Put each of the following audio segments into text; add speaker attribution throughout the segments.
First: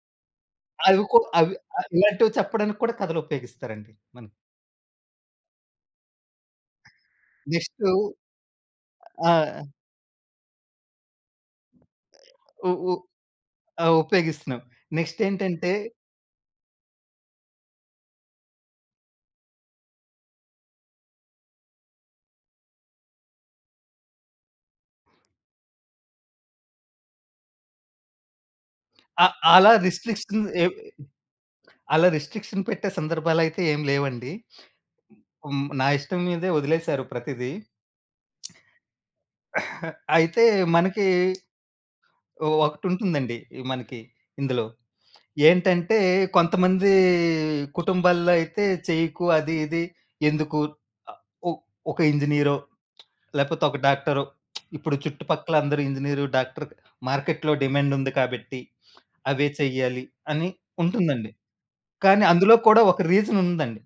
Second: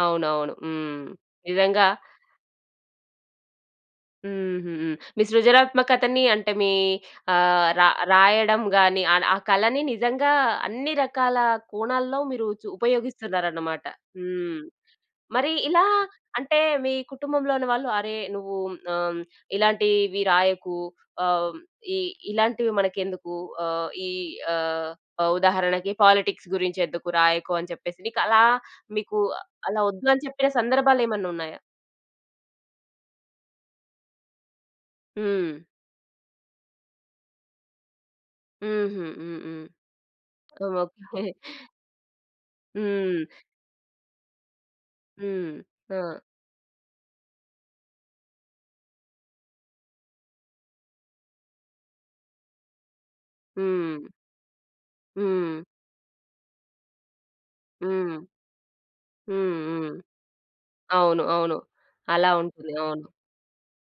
Speaker 1: అవునవును.
Speaker 2: అవి
Speaker 1: హ్మ్.
Speaker 2: కూ అవి
Speaker 1: నిజంగా
Speaker 2: ఆహ్, ఇలాంటివి చెప్పడానికి కూడా కథలుపయోగిస్తారండి మనం.
Speaker 1: హుహు. మీ సృజనాత్మకతని అంటే, మీ ఆహ్, రా
Speaker 2: నెక్స్టూ
Speaker 1: రాయడం గానీ, ఆడ
Speaker 2: ఆ!
Speaker 1: ఆ కళని నిజంగా అన్ని రకాలా కోణాల్లో మీరూ చు
Speaker 2: ఉ ఉ
Speaker 1: ఉపయోగిస్తున్నారన్నమాట.
Speaker 2: ఆహ్,
Speaker 1: హ్మ్.
Speaker 2: ఉపయోగిస్తన్నాం.
Speaker 1: మరి
Speaker 2: నెక్స్‌టేంటంటే
Speaker 1: ఇలా అంటే, మీ కుటుంబంలోని వాళ్ళు, అరే, నువ్వూ మ్ ఆహ్, హ్మ్, ఇలాంటీవి రాయకు ఆహ్, హ్మ్, ఇ ఇలాంటివి మనకెందుకు, ఆహ్, ఈ ఆహ్, ఆహ్, ఉదాహరణకి పాలిటిక్స్ గురించెందుకు, రాయకు. అని చెప్పేసి, నీకలా మీకూ
Speaker 2: అ అలా
Speaker 1: అలా ఒద్దని చెప్పిన
Speaker 2: రిస్ట్రిక్షన్స్ ఏవ్
Speaker 1: సందర్భాలేమన్నున్నాయా?
Speaker 2: అలా రిస్ట్రిక్షన్ పెట్టే సందర్భాలైతే ఏం లేవండి.
Speaker 1: హ్మ్.
Speaker 2: హ్మ్. నా ఇష్టం మీదే ఒదిలేసారు ప్రతిదీ.
Speaker 1: హుహు. హ్మ్. హ్మ్.
Speaker 2: అయితే,
Speaker 1: ఓకే.
Speaker 2: మనకీ ఓ
Speaker 1: హ్మ్.
Speaker 2: ఒకటుంటుందండి మనకి ఇందులో.
Speaker 1: హ్మ్.
Speaker 2: ఏంటంటే,
Speaker 1: ఆ!
Speaker 2: కొంతమందీ కుటుంబాల్లో అయితే, చెయ్యకు అది, ఇది. ఎందుకు అ ఒ ఒక ఇంజినీరో, లేపోతే ఒక
Speaker 1: హ్మ్.
Speaker 2: డాక్టరో, ఇప్పుడు
Speaker 1: హ్మ్.
Speaker 2: చుట్టుపక్కలందరు ఇంజినీరు, డాక్టర్‌కు మార్కెట్‌లో డిమాండుంది
Speaker 1: హ్మ్.
Speaker 2: కాబట్టి, అవే
Speaker 1: హ్మ్. హ్మ్.
Speaker 2: చెయ్యాలి అని
Speaker 1: అవును.
Speaker 2: ఉంటుందండి.
Speaker 1: అవును.
Speaker 2: కానీ,
Speaker 1: అలా
Speaker 2: అందులో
Speaker 1: ఉంటుంది.
Speaker 2: కూడా ఒక
Speaker 1: అవును.
Speaker 2: రీజనుందండి.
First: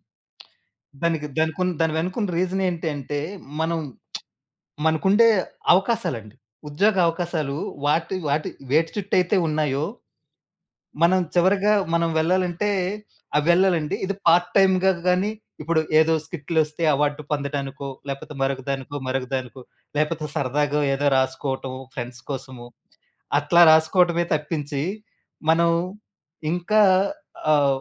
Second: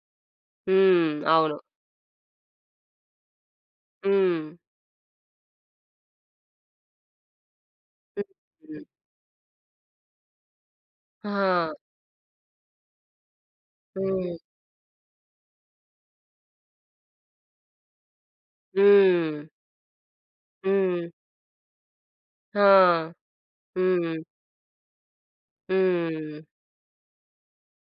Speaker 1: హ్మ్.
Speaker 2: దానికి
Speaker 1: అవును.
Speaker 2: దానికున్ దాని వెనుకున్న రీజనేంటి అంటే, మనం
Speaker 1: హ్మ్.
Speaker 2: మనకుండే అవకాశాలండి. ఉద్యోగ అవకాశాలూ వాటి
Speaker 1: హ్మ్.
Speaker 2: వాటి
Speaker 1: హ్మ్.
Speaker 2: వేటి చుట్టయితే ఉన్నాయో మనం
Speaker 1: ఆ!
Speaker 2: చివరగా, మనం వెళ్ళాలంటే, ఆహ్, వెళ్ళాలండి. ఇది
Speaker 1: హ్మ్.
Speaker 2: పార్ట్ టైమ్‌గా గానీ, ఇప్పుడు ఏదో స్కిట్‌లొస్తే అవార్డు పొందటానికో, లేపోతే మరొకదానికో,
Speaker 1: హ్మ్.
Speaker 2: మరొకదానికో, లేపోతే సరదాగో ఏదో
Speaker 1: హ్మ్.
Speaker 2: రాసుకోటం ఫ్రెండ్స్
Speaker 1: ఆ!
Speaker 2: కోసము. అట్లా
Speaker 1: హ్మ్.
Speaker 2: రాసుకోటమే తప్పించి, మనం
Speaker 1: హ్మ్.
Speaker 2: ఇంకా ఆహ్,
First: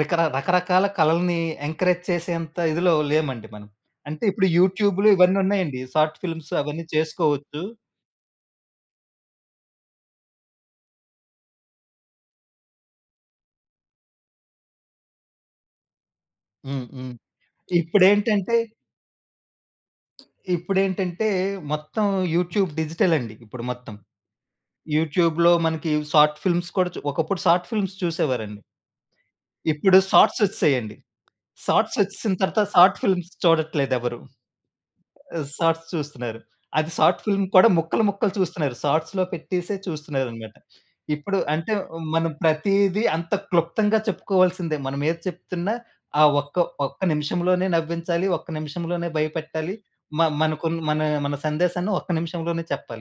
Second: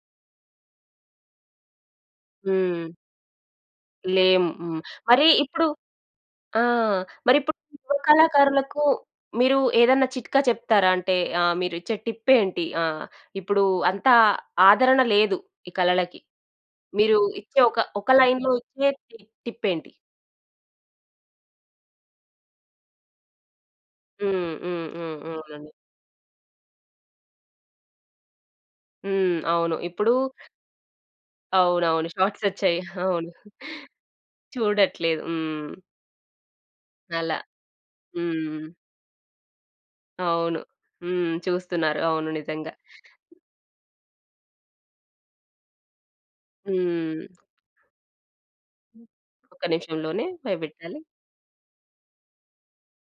Speaker 2: రికర రకరకాల కళలనీ ఎంకరేజ్ చేసేంత ఇదిలో
Speaker 1: హ్మ్.
Speaker 2: లేమండి మనం. అంటే, ఇప్పుడు
Speaker 1: లేము. హ్మ్.
Speaker 2: యూట్యూబ్‌లు
Speaker 1: మరీ ఇప్పుడు
Speaker 2: ఇవన్నున్నయ్యండి, సాట్ ఫిలిమ్స్
Speaker 1: ఆ!
Speaker 2: అవన్నీ
Speaker 1: మరిప్పుడు
Speaker 2: చేసుకోవద్దు.
Speaker 1: యువ కళాకారులకు మీరు ఏదన్నా చిట్కా చెప్తారా? అంటే, ఆహ్, మీరిచ్చే టిప్పేంటి? ఆహ్, ఇప్పుడూ అంతా ఆదరణ లేదు ఈ కళలకి.
Speaker 2: హ్మ్. హ్మ్.
Speaker 1: మీరూ ఇచ్చే ఒక, ఒక లైన్‌లో
Speaker 2: ఇప్పుడేంటంటే
Speaker 1: ఇచ్చేటి టిప్పేంటి?
Speaker 2: ఇప్పుడేంటంటే, మొత్తం యూట్యూబ్ డిజిటలండి ఇప్పుడు మొత్తం.
Speaker 1: హ్మ్. హ్మ్. హ్మ్. హ్మ్.
Speaker 2: యూట్యూబ్‌లో
Speaker 1: అవునండి.
Speaker 2: మనకీ సాట్ ఫిలిమ్స్ కూడా చు ఒకప్పుడు సాట్ ఫిలిమ్స్ చూసేవారండి.
Speaker 1: హ్మ్. అవును.
Speaker 2: ఇప్పుడు
Speaker 1: ఇప్పుడూ
Speaker 2: సాట్సొచ్చేశాయండి.
Speaker 1: అవునవును.
Speaker 2: సాట్సొచ్చేసిన తరతా
Speaker 1: షాట్సొచ్చాయి.
Speaker 2: సాట్
Speaker 1: అవును.
Speaker 2: ఫిలిమ్స్ చూడట్లేదెవరు.
Speaker 1: చూడట్లేదు. హ్మ్.
Speaker 2: సాట్స్ చూస్తున్నారు. అది సాట్
Speaker 1: అలా.
Speaker 2: ఫిల్మ్ కూడా ముక్కలు, ముక్కలు
Speaker 1: హ్మ్.
Speaker 2: చూస్తన్నారు. సాట్స్‌లో పెట్టేసే చూస్తన్నారనమాట.
Speaker 1: అవును. హ్మ్.
Speaker 2: ఇప్పుడు అంటే,
Speaker 1: చూస్తున్నారు. అవును
Speaker 2: మనం
Speaker 1: నిజంగా.
Speaker 2: ప్రతీది అంత క్లుప్తంగా చెప్పుకోవాల్సిందే మనమేది చెప్తున్నా, ఆ ఒక్క ఒక్క
Speaker 1: హ్మ్.
Speaker 2: నిమిషంలోనే నవ్వించాలి, ఒక్క నిమిషంలోనే
Speaker 1: ఒక్క
Speaker 2: భయపెట్టాలి. మ
Speaker 1: నిమిషంలోనే
Speaker 2: మనకున్న
Speaker 1: భయపెట్టాలి.
Speaker 2: మనా మన సందేశాన్ని ఒక్క నిమిషంలోనే చెప్పాలి.